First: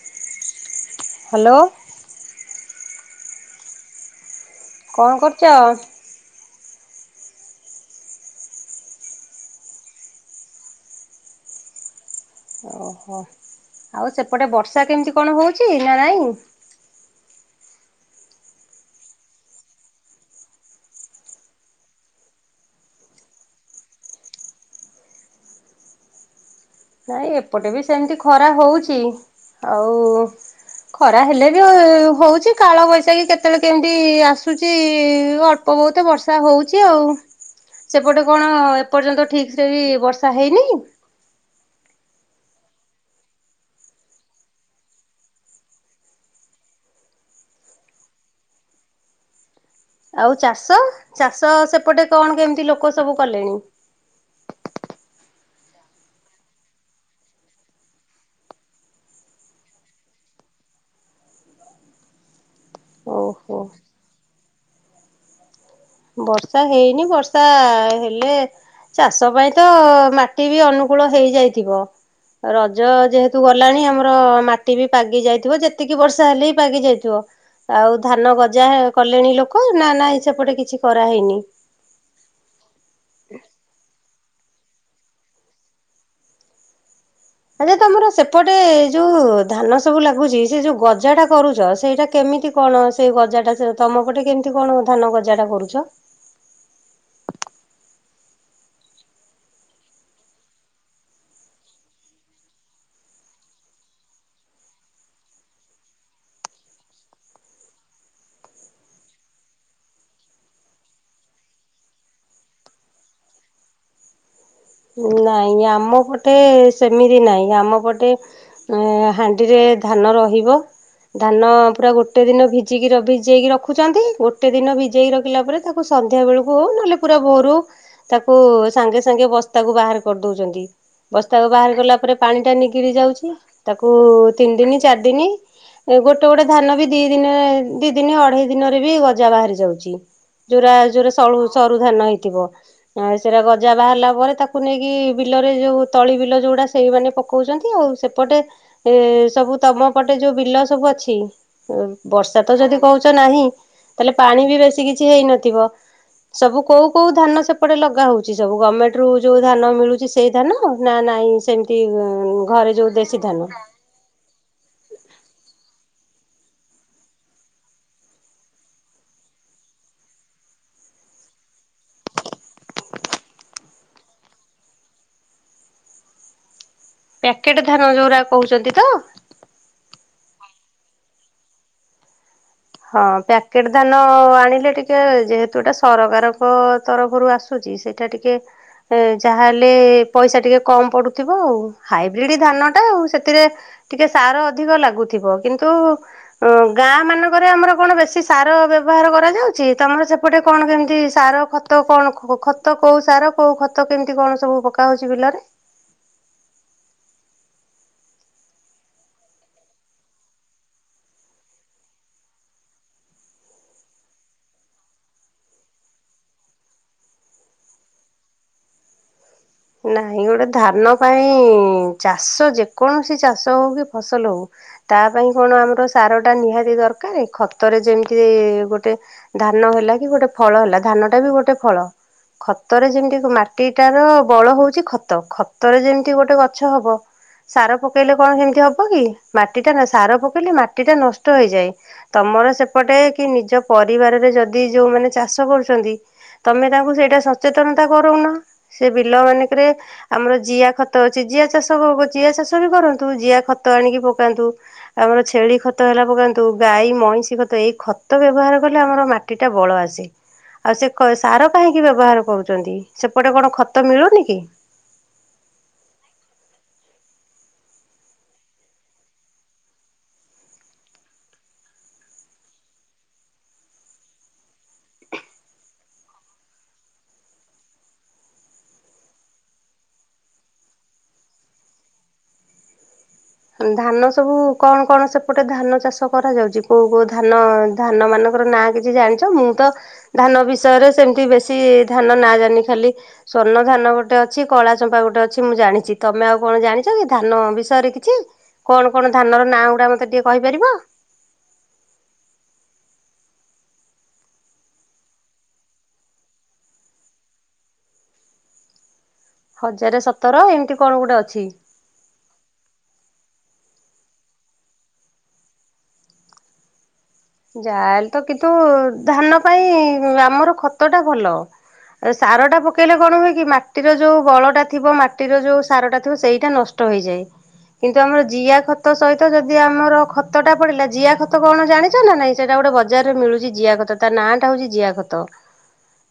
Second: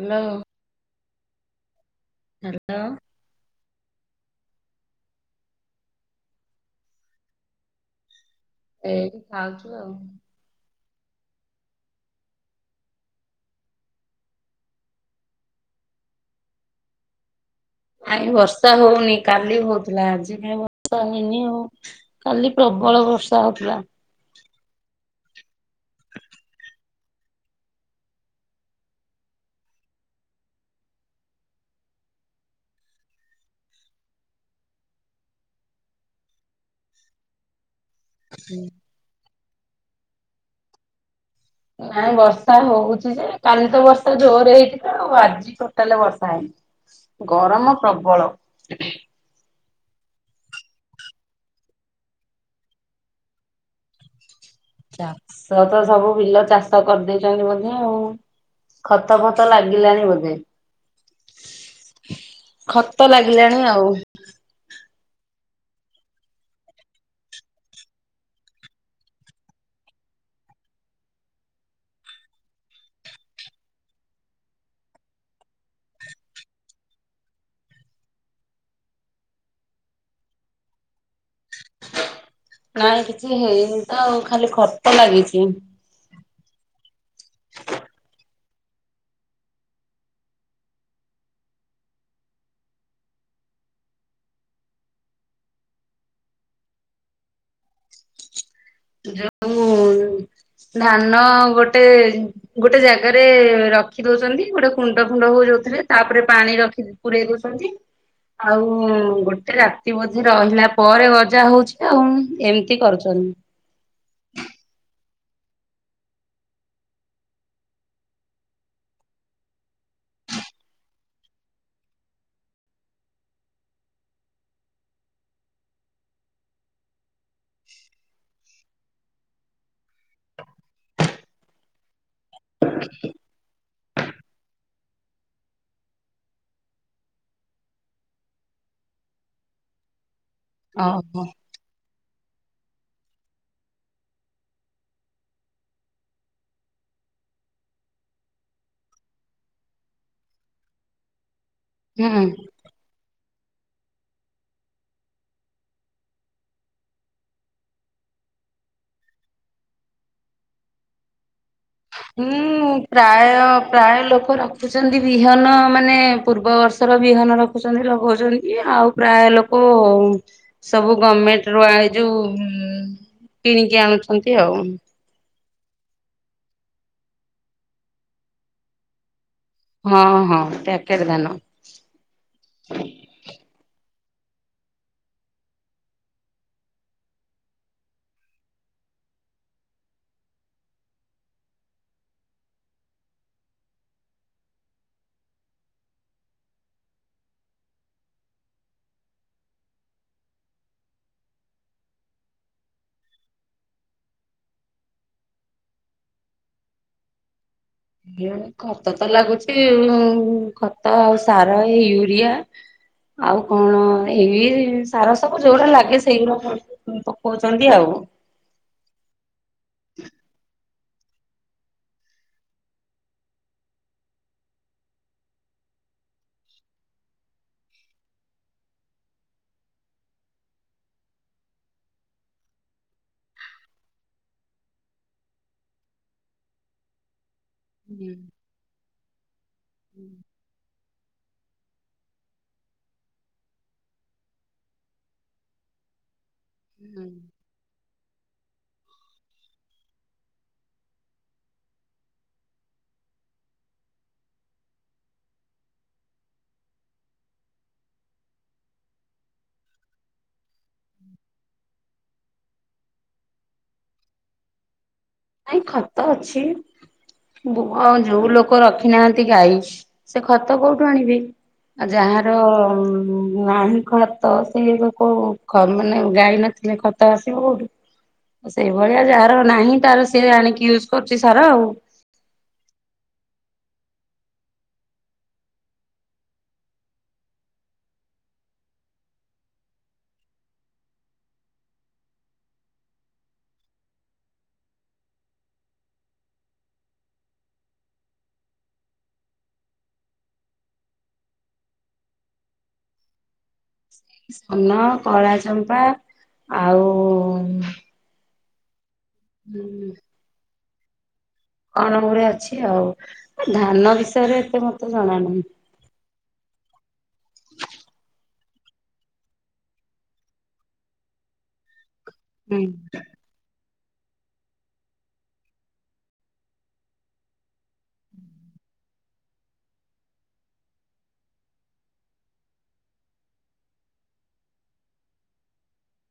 Hello. Hello. Hello. କଁ କରୁଛ। ଏଇଠି ଖାଉଛୁ ଆଉ। ଓହୋ ଆଉ ସେପଟେ ବର୍ଷା କେମିତି କଣ ହେଉଛି ନା ନାଇଁ। ଆଜି ବର୍ଷା ହଉନି କାଲି ହଉଥିଲା ଆଜି କାଇଁ ବର୍ଷା ହେଇନି ଆଉ। କାଲି ପ୍ରବଳ ବର୍ଷା ହଉଥିଲା। ନାଇଁ ଏପଟେ ବି ସେମିତି ଖରା‌ ହଉଛି ଆଉ। ଖରା ହେଲେ ବି ହଉଛି କାଳ ବୈଶାଖୀ କେତେବେଳେ କେମିତି ଆସୁଛି ଅ ଅଳ୍ପ ବହୁତ ବର୍ଷା ହଉଛି ଆଉ। ସେପଟେ କଁ ଏପର୍ଯ୍ୟନ୍ତ ଠିକ ସେ ବି ବର୍ଷା ହେଇନି। ନାଇଁ ବର୍ଷା ହଉଚି ଯେ କାଲି ତ ବର୍ଷା ଜୋର ହେଇ ଥିଲା ଆଉ ଆଜି। ଟୋଟାଲେ ବର୍ଷା ହେଇନି ଗରମ ପ୍ରବଳ। ଆଉ ଚାଷ ଚାଷ ସେପଟେ କଣ କେମିତି ଲୋକ ସବୁ କଲେଣି। ଚାଷ ତ ସବୁ ବିଲ ଚାଷ କରି ଦେଇଛନ୍ତି ବୋଧେ ଆଉ। ଖତ ଫତ ଲାଗିଲାଣି ବୋଧେ।। ଖତ ଲାଗିଲାଣି ଓହୋ ଆଉ। ବର୍ଷା ହେଇନି ବର୍ଷା ହେଲେ ଚାଷ ପାଇଁ ତ ମାଟି ବି ଅନୁକୂଳ ହେଇଯାଇଥିବ। ରଜ ଯେହେତୁ ଗଲାଣି ଆମର ମାଟି ବି ପାଗି ଯାଇଥିବ। ଯେତିକି ବର୍ଷା ହେଲେ ବି ପାଗି ଯାଇଥିବ। ଆଉ ଧାନ ଗଜା ହେ କଲେଣି ଲୋକ ନା ନାଇ ସେପଟେ କିଛି କରାହେଇନି? ନାଇଁ କିଛି ହେଇନି ତ ଖାଲି ଖତ ଲାଗିଚି। ଆଜ୍ଞା ତମର ସେପଟେ ଯୋଉ ଧାନ ସବୁ ଲାଗୁଚି ସେଇ ଯୋଉ ଗଜାଟା କରୁଚ ସେଇଟା କେମିତି କଣ ସେଇ ଗଜାଟା ସେ ତମ ପଟେ କେମତି କଣ ଧାନ ଗଜାଟା କରୁଚ? ଯୋଉ ଧାନ ଗୋଟେ ଗୋଟେ ଜାଗାରେ ରଖି ଦୋଉଚନ୍ତି ଗୋଟେ କୁଣ୍ଡ ଫୁଣ୍ଡ ହୋଉ ଯୋଉଥିରେ ତାପରେ ପାଣି ରଖି ପୁରେଇ ଦୋଉଛନ୍ତି ଆଉ ଗୋଟେ ରାତି ବୋଧେ ରହିଲା ପରେ ଗଜା ହୋଉଚି ଆଉ ଏମତି କରୁଚନ୍ ନାଇଁ ଆମ ପଟେ ସେମିତି ନାଇଁ ଆମ ପଟେ ହାଣ୍ଡିରେ ଧାନ ରହିବ ଧାନ ପୁରା ଗୋଟେ ଦିନ ଭିଜିକି ର ଭିଜେଇକି ରଖୁଚନ୍ତି ଗୋଟେ ଦିନ ଭିଜେଇକି ରଖିଲା ପରେ ତାକୁ ସନ୍ଧ୍ୟା ବେଳକୁ ନହେଲେ ପୁରା ଭୋରୁ ତାକୁ ସାଙ୍ଗେ ସାଙ୍ଗେ ବସ୍ ତାକୁ ବାହାର କରିଦୋଉଚନ୍ତି। ବସ୍ତାକୁ ବାହାର କଲା ପରେ ପାଣିଟା ନିଗିରି ଯାଉଚି ତାକୁ ତିନି ଦିନି ଚାରି ଦିନି ଏ ଗୋଟେ ଗୋଟେ ଧାନ ବି ଦିଇ ଦିନେ ଦିଇ ଦିନ ଅଢେଇ ଦିନରେ ବି ଗଜା ବାହାରି ଯାଉଚି। ଯୋଉରା ଯୋଉରା ଓହୋ ସଳୁ ସରୁ ଧାନ ହେଇଥିବ ଆଁ ସେରା ଗଜା ବାହାରିଲା ପରେ ତା କୁ ନେଇକି ବିଲରେ ଯୋଉ ତଳି ବିଲ ଯୋଉଗୁଡ଼ା ସେଇମାନେ ପକୋଉଚନ୍ତି ଆଉ ସେପଟେ ଏ ସବୁ ତମ ପଟେ ଯୋଉ ବିଲ ସବୁ ଅଛି ଏ ହୁଁ ବର୍ଷା ତ ଯଦି କହୁଚ ନାହିଁ ତାହେଲେ ପାଣି ବି ବେଶୀ କିଛି ହେଇନଥିବ ସବୁ କୋଉ କୋଉ ଧାନ ସେପଟେ ଲଗା ହୋଉଚି ସବୁ ଗମେଣ୍ଟରୁ ଯୋଉ ଧାନ ମିଳୁଚି ସେଇ ଧାନ ନା ନାଇଁ ସେମତି ହୁଁ ଏଇ ଘରେ ଯୋଉ ପ୍ରାୟ ଦେଶୀ ଧାନ? ପ୍ରାୟ ଲୋକ ରଖୁଛନ୍ତି ବିହନ ମାନେ ପୂର୍ବ ବର୍ଷର ବିହନ ରଖୁଛନ୍ତି ଲଗୋଉଛନ୍ତି ଆଉ ପ୍ରାୟ ଲୋକ ସବୁ ଗମେଣ୍ଟରୁ ଆ ଏଇ ଯୋଉ ଉଁ କିଣିକି ଆଣୁଛନ୍ତି ଆଉ। ପ୍ୟାକେଟ ଧାନ ଯୋଉରା କୋହୁଛନ୍ତି ତ? ହଁ ହଁ ପ୍ୟାକେଟ ଧାନ। ହଁ ପ୍ୟାକେଟ୍ ଧାନ ଆଣିଲେ ଟିକେ ଯେହେତୁ ଏଟା ସରକାରଙ୍କ ତରଫରୁ ଆସୁ ସୁଚି ସେଇଟା ଟିକେ ଏ ଯାହାହେଲେ ପଇସା ଟିକେ କମ ପଡୁଥିବ ଆଉ ହାଇବ୍ରିଡି ଧାନଟା ଆଉ ସେଥିରେ ଟିକେ ସାର ଅଧିକ ଲାଗୁଥିବ କିନ୍ତୁ ଅ ଗାଁ ମାନ କରେ ଆମର କଣ ବେଶୀ ସାର ବ୍ୟବହାର କରାଯାଉଚି ତମର ସେପଟେ କଣ କେମିତି ସାର ଖତ କଣ କୋ ଖ ତ କୋଉ ସାର କୋଉ ଖତ କେମିତି କଣ ସବୁ ପକା ହୋଉଚି ବିଲରେ? [inaudible] ଖତ ତ ଲାଗୁଚି ଉଁ ଖତ ଆଉ ସାର ଏଇ ୟୁରିଆ ଆଉ କଣ ଏଇ ସାର ସବୁ ଯୋଉଗୁଡା ଲାଗେ ସେଇଗୁଡା ପଡି ଉଁ ପକୋଉଚନ୍ତି ଆଉ। ନାଇଁ ଗୋଟେ ଧାନ ପାଇଁ ଚାଷ ଯେକୌଣସି ଚାଷ ହୋଉ କି ଫସଲ ହୋଉ ତା ପାଇଁ କଣ ଆମର ସାରଟା ନିହାତି ଦରକାରେ ଖତରେ ଯେମିତି ଗୋଟେ ଧାନ ହେଲା କି ଗୋଟେ ଫଳ ହେଲା ଧାନଟା ବି ଗୋଟେ ଫଳ। ଖତରେ ଯେମିତି ମାଟିଟା ର ବଳ ହୋଉଚି ଖତ ଖତରେ ଯେମତି ଗୋଟେ ଗଛ ହବ ସାର ହୁଁ ପକେଇଲେ କଣ ହୁଁ। ସେମତି ହବ କି ମାଟିଟା ନା ସାର ପକେଇଲେ ମାଟିଟା ନଷ୍ଟ ହେଇଯାଏ। ତମର ସେପଟେ କି ନିଜ ପରିବାରରେ ଯଦି ଯୋଉମାନେ ଚାଷ କରୁଛନ୍ତି ତମେ ତାଙ୍କୁ ହୁଁ। ସେଇଟା ସଚେତନତା କରୋଉନ ସିଏ ବିଲ ମାନଙ୍କରେ ଆମର ଜିଆ ଖତ ଅଛି ଜିଆ ଚାଷ ବବ ଜିଆ ଚାଷ ବି କରନ୍ତୁ ଜିଆ ଖତ ଆଣିକି ପକାନ୍ତୁ। ଆମର ଛେଳି ଖତ ହେଲା ପକାନ୍ତୁ ଗାଈ, ମଇଁଷି ଖତ ଏଇ ଖତ ବ୍ୟବହାର କଲେ ଆମର ମା ମାଟି ଟା ବଳ ଆସେ ଆଉ ସେ କ ସାର କାହିଁକି ବ୍ୟବହାର କରୁଛନ୍ତି ସେପଟେ କଣ ଖ ତ ମିଳୁନି କି? ନାଇଁ ଖତ ଅଛି। ହଁ ଯୋଉ ଲୋକ ରଖିନାହାନ୍ତି ଗାଈ ସେ ଖତ କୋଉଠୁ ଆଣିବେ? ଆଉ ଯାହାର ଉଁ ନାହିଁ ଖତ ସେ ଏବେ କୋଉ ଖ ମାନେ ଗାଈ ନଥିଲେ ଖ ତ ଆସିବ କୋଉଠୁ ସେଇଭଳିଆ ଯାହାର ନାହିଁ ତାର ସିଏ ଆଣିକି ୟୁଜ୍ କରୁଛି ସାର ଆଉ। ଧାନ ସବୁ କଣ କଣ ସେପଟେ ଧାନ ଚାଷ କରାଯାଉଛି କୋଉ କୋଉ ଧାନ ଧାନ ମାନଙ୍କର ନାଁ କିଛି ଜାଣିଛ ମୁଁ ତ ଧାନ ବିଷୟରେ ସେମିତି ବେଶୀ ଧାନ ନାଁ ଜାଣିନି ଖାଲି ସ୍ଵର୍ଣ୍ଣ ଧାନ ଗୋଟେ ଅଛି କଳା ଚମ୍ପା ଗୋଟେ ଅଛି ମୁଁ ଜାଣିଛି ତମେ ଆଉ କଣ ଜାଣିଛ କି ଧାନ ବିଷୟରେ କିଛି। କଣ କଣ ଧାନର ନାଁ ଗୁଡ଼ା ମତେ ଟିକେ କହିପାରିବ? ସ୍ଵର୍ଣ୍ଣ କଳା ଚମ୍ପା ଆଉ ହଜାରେ ସତର ଏମିତି କଣ ଗୋଟେ ଅଛି। କଣ ଗୋଟେ ଅଛି ଆଉ ଧାନ ବିଷୟରେ ଏତେ ମତେ ଜଣାନାହିଁ। ଯାହେଲେ ତ କିନ୍ତୁ ଧାନ ପାଇଁ ଆମର ଖତ ଟା ଭଲ। ଏ ସାର ଟା ହୁଁ ପକେଇଲେ କଣ ହୁଏ କି ମା ଟିର ଯୋଉ ବଳଟା ଥିବ ମାଟିର ଯୋଉ ସାରଟା ଥିବ ସେଇଟା ନଷ୍ଟ ହେଇଯାଏ। କିନ୍ତୁ ଆମର ଜିଆ ଖତ ସହିତ ଯଦି ଆମର ଖତ ଟା ପଡିଲା ଜିଆ ଖତ କଣ ଜାଣି ଛ ନାଁ ନାଇଁ ସେଇଟା ଗୋଟେ ବଜାରରେ ମିଳୁଛି ଜିଆ ଖତ ତା ନାଁ ଟା ହଉଛି ଜିଆ ଖତ।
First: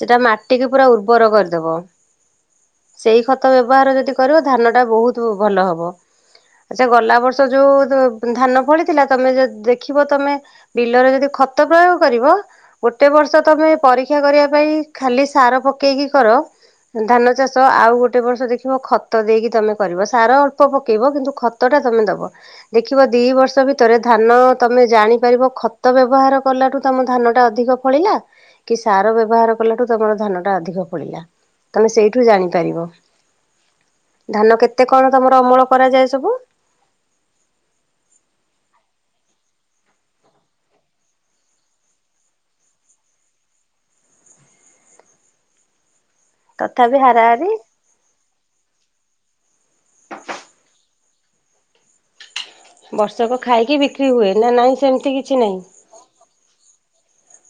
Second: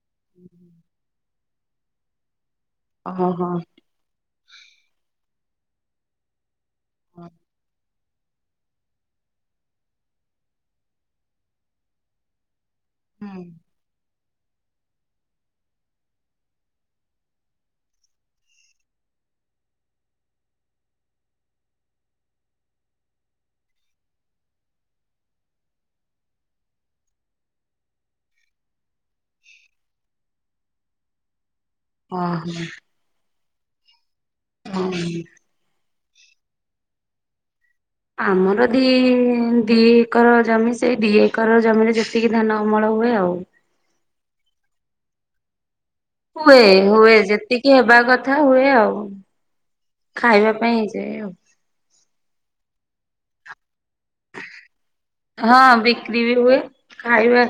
ସେଇଟା ମାଟିକି ପୁରା ଉର୍ବର କରିଦବ ସେଇ ଖତ ଓହୋ ବ୍ୟବହାର ଯଦି କରିବ ଧାନ ଟା ବହୁତ ଭଲ ହବ ଆଛା ଗଲା ବର୍ଷ ଯୋଉ ଦ ଧାନ ଫଳିଥିଲା ତମେ ଯଦି ଦେଖିବ ତମେ ବିଲରେ ଯଦି ଖତ ପ୍ରୟୋଗ କରିବ ଗୋଟେ ବର୍ଷ ତମେ ପରୀକ୍ଷା କରିବା ପାଇଁ ଖାଲି ସାର ପକେଇକି କର ଧାନ ଚାଷ ଆଉ ଗୋଟେ ବର୍ଷ ଦେଖିବ ଖତ ଦେଇକି ତମେ କରିବ ସାର ଅଳ୍ପ ପକେଇବ କିନ୍ତୁ ଖ ତ ଟା ତମେ ଦବ ଦେଖିବ ଦି ବର୍ଷ ଭିତରେ ଧାନ ତମେ ଜାଣିପାରିବ ଖତ ବ୍ୟବହାର କଲାଠୁ ତମ ଧାନ ଟା ଅଧିକ ଫଳିଲା କି ସାର ବ୍ୟବହାର କଲାଠୁ ତମର ଧାନ ଟା ଅଧିକ ଫଳିଲା ତମେ ସେଇଠୁ ଓହୋ ଜାଣିପାରିବ। ଧାନ କେତେ କଣ ହଁ। ତମର ଅମଳ କରାଯାଏ ସବୁ? ଆମର ଦି ଦି ଏକର ଜମି ସେଇ ଦି ଏକର ଜମିରେ ଯେତିକି ଧାନ ଅମଳ ହୁଏ ଆଉ। ହୁଏ ତଥାପି ହୁଏ ହାରାହାରି ଯେତିକି ହେ ହେବା କଥା ହୁଏ ଆଉ ଖାଇବା ପାଇଁ ହେଇଯାଏ ଆଉ। ବର୍ଷକ ଖାଇକି ବିକ୍ରି ହୁଏ ନାଁ ନାଇଁ ସେମିତି କିଛି ନାହିଁ? ହଁ ବିକ୍ରି ବି ହୁଏ ଖାଇବା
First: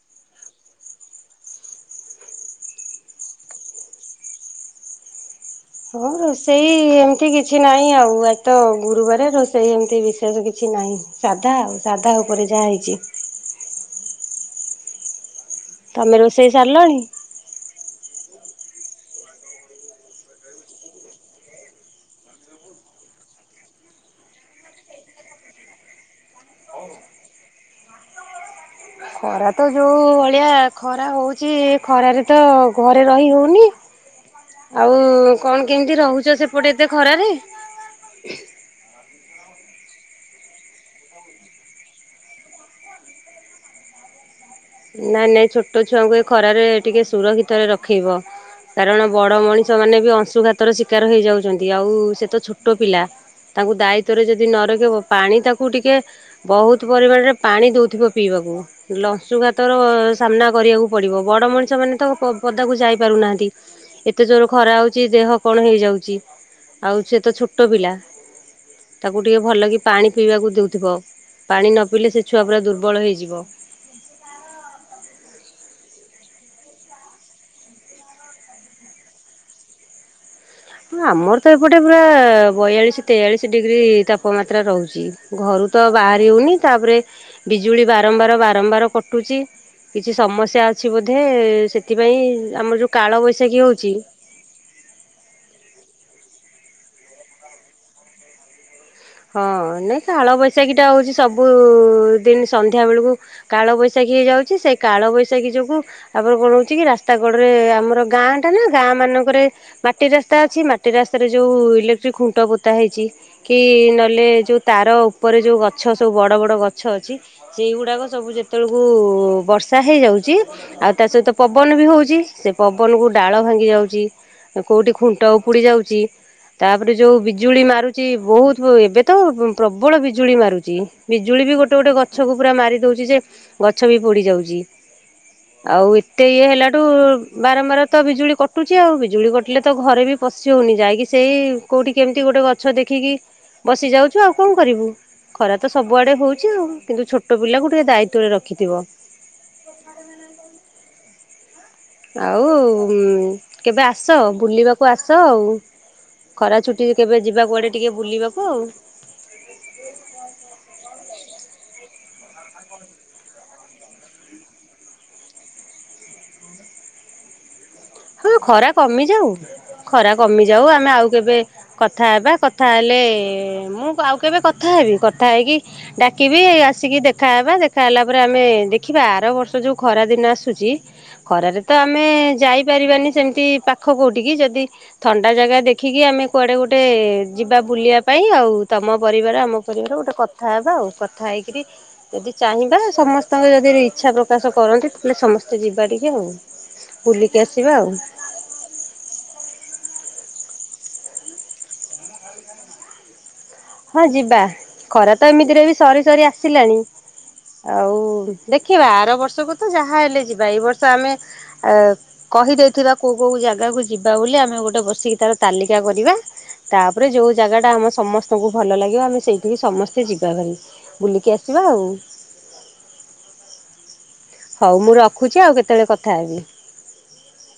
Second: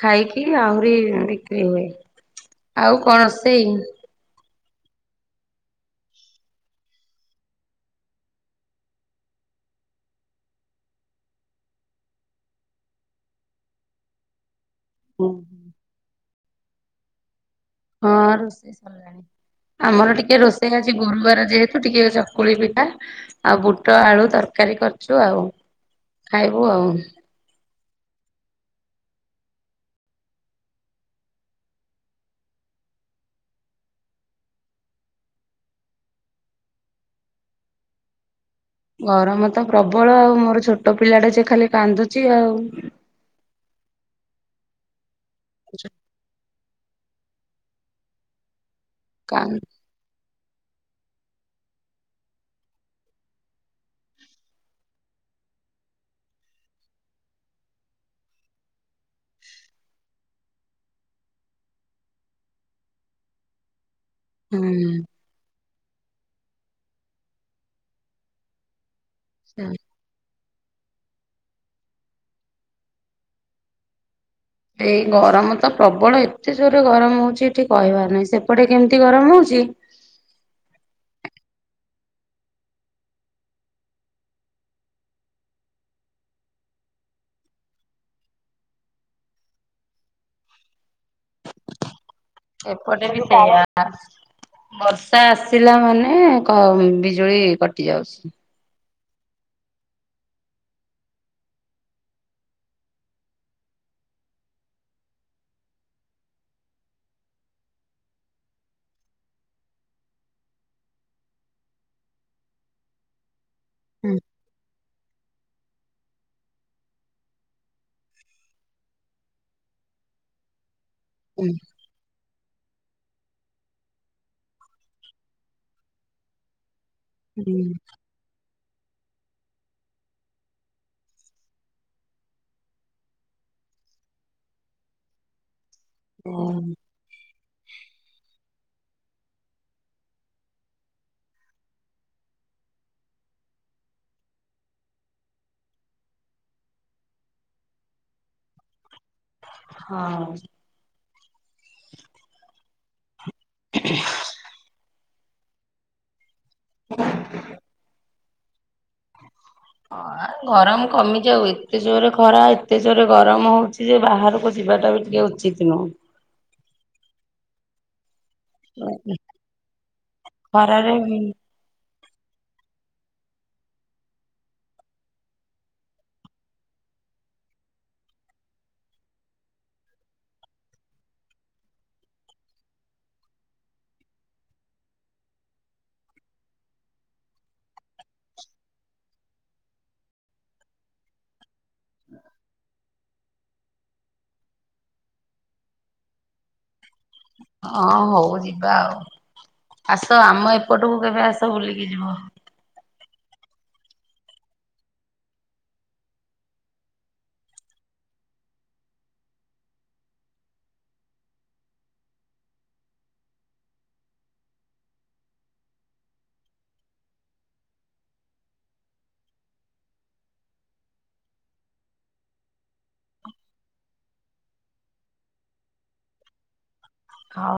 ଖାଇକି ଆହୁରି ବିକ୍ରି ହୁଏ। ଆଉ କଣ ରୋଷେଇ? ହଁ ରୋଷେଇ ଏମିତି କିଛି ନାହିଁ ଆଉ ଆଜି ତ ଗୁରୁବାର ରୋଷେଇ ଏମିତି ବିଶେଷ କିଛି ନାହିଁ। ସାଧା ଆଉ ସାଧା ଉପରେ ଯାହା ହେଇଛି। ହୁଁ। ତମେ ରୋଷେଇ ସାରିଲଣି? ହଁ ରୋଷେଇ ସରିଲାଣି। ଆମର ଟିକେ ରୋଷେଇ ଆଜି ଗୁରୁବାର ଯେହେତୁ ଟିକେ ଚକୁଳି ପିଠା ଆଉ ବୁଟ ଆଳୁ ତରକାରୀ କରିଛୁ ଆଉ ଖାଇବୁ ଆଉ। ଖରା ତ ଯୋଉ ଭଳିଆ ଖରା ହଉଛି ଖରାରେ ତ ଘରେ ରହି ହଉନି। ଆଉ କଣ କେମିତି ରହୁଛ ସେପଟେ ଏତେ ଖରାରେ? ଗରମ ତ ପ୍ରବଳ ଆଉ ମୋର ଛୋଟ ପିଲା ଟା ସେ ଖାଲି କାନ୍ଦୁଛି ଆଉ। ନାଇଁ ନାଇଁ ଛୋଟ ଛୁଆଙ୍କୁ ଏ ଖରାରେ ଟିକେ ସୁରକ୍ଷିତରେ ରଖେଇବ କାରଣ ବଡ କାନ୍ ମଣିଷ ମାନେ ବି ଅଂଶୁଘାତର ଶିକାର ହେଇଯାଉଛନ୍ତି ଆଉ ସେ ତ ଛୋଟ ପିଲା। ତାଙ୍କୁ ଦାୟିତ୍ଵରେ ଯେଦି ନ ରଖିବ ପାଣି ତାକୁ ଟିକେ ବହୁତ ପରିମାଣରେ ପାଣି ଦଉଥିବ ପିଇବାକୁ ଲ ଅଂଶୁଘାତ ଘାତର ସାମ୍ନା କରିବାକୁ ପଡିବ ବଡ଼ ମଣିଷ ମାନେ ତ ପ ପଦାକୁ ଯାଇ ପାରୁନାହାନ୍ତି। ଏତେ ଜୋର ଖରା ହୁଁ। ହଉଛି ଦେହ କଣ ହେଇଯାଉଚି। ଆଉ ସେ ତ ଛୋଟ ପିଲା ତାକୁ ଟିକିଏ ଭଲ କି ପାଣି ପିଇବାକୁ ଦେଉଥିବ। ପାଣି ନ ପିଇଲେ ସେ ଛୁଆ ପୁରା ଦୁର୍ବଳ ହେଇଯିବ। ଏଇ ଗରମ ତ ପ୍ରବଳ ଏତେ ଜୋର୍ ରେ ଗରମ ହଉଛି ଏଠି କହିବାର ନାହିଁ ସେପଟେ କେମିତି ଗରମ ହଉଛି? ଆମର ତ ଏପଟେ ପୁରା ବୟାଳିଶ ତେୟାଳିଶ ଡିଗ୍ରୀ ତାପମାତ୍ରା ରହୁଛି। ଘରୁ ତ ବାହାରି ହଉନି ତାପରେ ବିଜୁଳି ବାରମ୍ବାର ବାରମ୍ବାର କଟୁଚି। କିଛି ସମସ୍ୟା ଅଛି ବୋଧେ ସେଥିପାଇଁ ଆମର ଯୋଉ ଏପଟେ ବି ସେଇଆ। କାଳବୈଶାଖୀ ହଉଛି ବର୍ଷା ଆସିଲା ମାନେ କ ବିଜୁଳି କଟି ଯାଉଛି। ହଁ ନାଇଁ କାଳବୈଶାଖୀ ଟା ହଉଛି ସବୁ ଦିନ ସନ୍ଧ୍ୟା ବେଳକୁ କାଳବୈଶାଖୀ ହେଇଯାଉଛି ସେଇ କାଳବୈଶାଖୀ ଯୋଗୁଁ ତା ପରେ କଣ ହଉଛି କି ରାସ୍ତା କଡରେ ଆମର ଗାଁ ଟା ନା ଗାଁ ମାନଙ୍କରେ ମାଟି ରାସ୍ତା ଅଛି ମାଟି ରାସ୍ତାରେ ଯୋଉ ଇଲେକ୍ଟ୍ରିକ୍ ଖୁଣ୍ଟ ପୋତା ହେଇଛି କି ହୁଁ ନହେଲେ ଯୋଉ ତାର ଉପରେ ଯୋଉ ଗଛ ସବୁ ବଡ଼ ବଡ଼ ଗଛ ଅଛି ସେଇଗୁଡାକ ସବୁ ଯେତେବେଳକୁ ବର୍ଷା ହେଇଯାଉଛି ଆଉ ତା ସହିତ ହୁଁ ପବନ ବି ହଉଛି ସେ ପବନକୁ ଡାଳ ଭାଙ୍ଗି ଯାଉଚି କୋଉଠି ଖୁଣ୍ଟ ଉପୁଡ଼ି ଯାଉଚି। ତାପରେ ଯୋଉ ହୁଁ ବିଜୁଳି ମାରୁଛି ବହୁତ୍ ଏବେ ତ ପ୍ରବଳ ବିଜୁଳି ମାରୁଛି ବିଜୁଳି ବି ଗୋଟେ ଗୋଟେ ଗଛକୁ ପୁରା ମାରି ଦଉଛି ଯେ ଗଛ ବି ପୋଡି ଯାଉଛି ଆଉ ଏତେ ଇଏ ହେଲାଠୁ ବାରମ୍ବାର ତ ବିଜୁଳି କଟୁଚି ଆଉ ବିଜୁଳି କଟିଲେ ତ ଘରେ ବି ପଶି ହଉନି ଯାଇକି ସେଇ କୋଉଠି କେମିତି ଗୋଟେ ଗଛ ଦେଖିକି ବସି ଯାଉଛୁ ଆଉ କଣ କରିବୁ। ଖରା ତ ସବୁଆଡେ ହଉଛି ଆଉ। କିନ୍ତୁ ଛୋଟ ପିଲାକୁ ଟିକେ ଦାୟିତ୍ଵରେ ରଖିଥିବ। ହଁ। ଆଉ କେବେ ଆସ ବୁଲିବାକୁ ଆସ ଆଉ। ଖରା ଛୁଟିରେ କେବେ ଯିବା କୁୁଆଡେ ଟିକେ ବୁଲିବାକୁ ଆଉ। ହଁ ଗରମ କମିଯାଉ ଏତେ ଜୋରେ ଖରା ଏତେ ଜୋରେ ଗରମ ହଉଛି ଯେ ବାହାରକୁ ଯିବାଟା ବି। ଇଏ ଉଚିତ୍ ନୁହଁ। ଖରା ନୁହଁ। କମିଯାଉ। ଖରା କମିଯାଉ ଖରାରେ ଆମେ ଆଉ କେବେ। କଥା ହେବା। କଥା ହେଲେ ମୁଁ ଆଉ କେବେ କଥା ହେବି କଥା ହେଇକି। ଡାକିବି ଆସିକି ଦେଖାହବା ଦେଖା ହେଲା ପରେ ଆମେ ଦେଖିବା ଆର ବର୍ଷ ଯୋଉ ଖରା ଦିନ ଆସୁଚି। ଖରାରେ ତ ଆମେ ଯାଇପାରିବାନି ସେମିତି ପାଖ କୋଉଠିକି ଯଦି ଥଣ୍ଡା ଜାଗା ଦେଖିକି ଆମେ କୁଆଡେ ଗୋଟେ ଯିବା ବୁଲିବା ପାଇଁ ଆଉ ତମ ପରିବାର ଆମ ପରିବାର ଗୋଟେ କଥା। କଥା ହେବା ଆଉ କଥା ହେଇକିରି ଯଦି ଚାହିଁବା ସମସ୍ତଙ୍କ ଯଦି ଇଚ୍ଛା ପ୍ରକାଶ କରନ୍ତି ତାହେଲେ ସମସ୍ତେ ଯିବା ଟିକେ ଆଉ। ବୁଲିକି ଆସି। ଅ ହଉ ଯିବା ଆଉ ଆସ ଆମ ଏପଟକୁ କେବେ ଆସ ବୁଲିକି ଯିବ। ହଁ ଯିବା। ଖରା ତ ଏମିତିରେ ବି ସରି ସରି ଆସିଲାଣି। ଆଉ ଦେଖିବା ଆର ବର୍ଷକୁ ତ ଯାହା ହେଲେ ଯିବା। ଏଇ ବର୍ଷ ଆମେ ଆ। କହିଦେଇଥିବା କୋଉ କୋଉ ଜାଗାକୁ ଯିବା ବୋଲି ଆମେ ଗୋଟେ ବସିକି ତାର ତାଲିକା କରିବା। ତାପରେ ଯୋଉ ଜାଗା ଟା ଆମ ସମସ୍ତେ କୁ ଭଲ ଲାଗିବ ଆମେ ସେଇଠିକି ସମସ୍ତେ ଯିବା ଭାରି ବୁଲିକି ଆସିବା ଆଉ। ହଉ ମୁଁ ରଖୁଛି। ଆଉ କେତେବେଳେ କଥା ହେବି। ହଉ।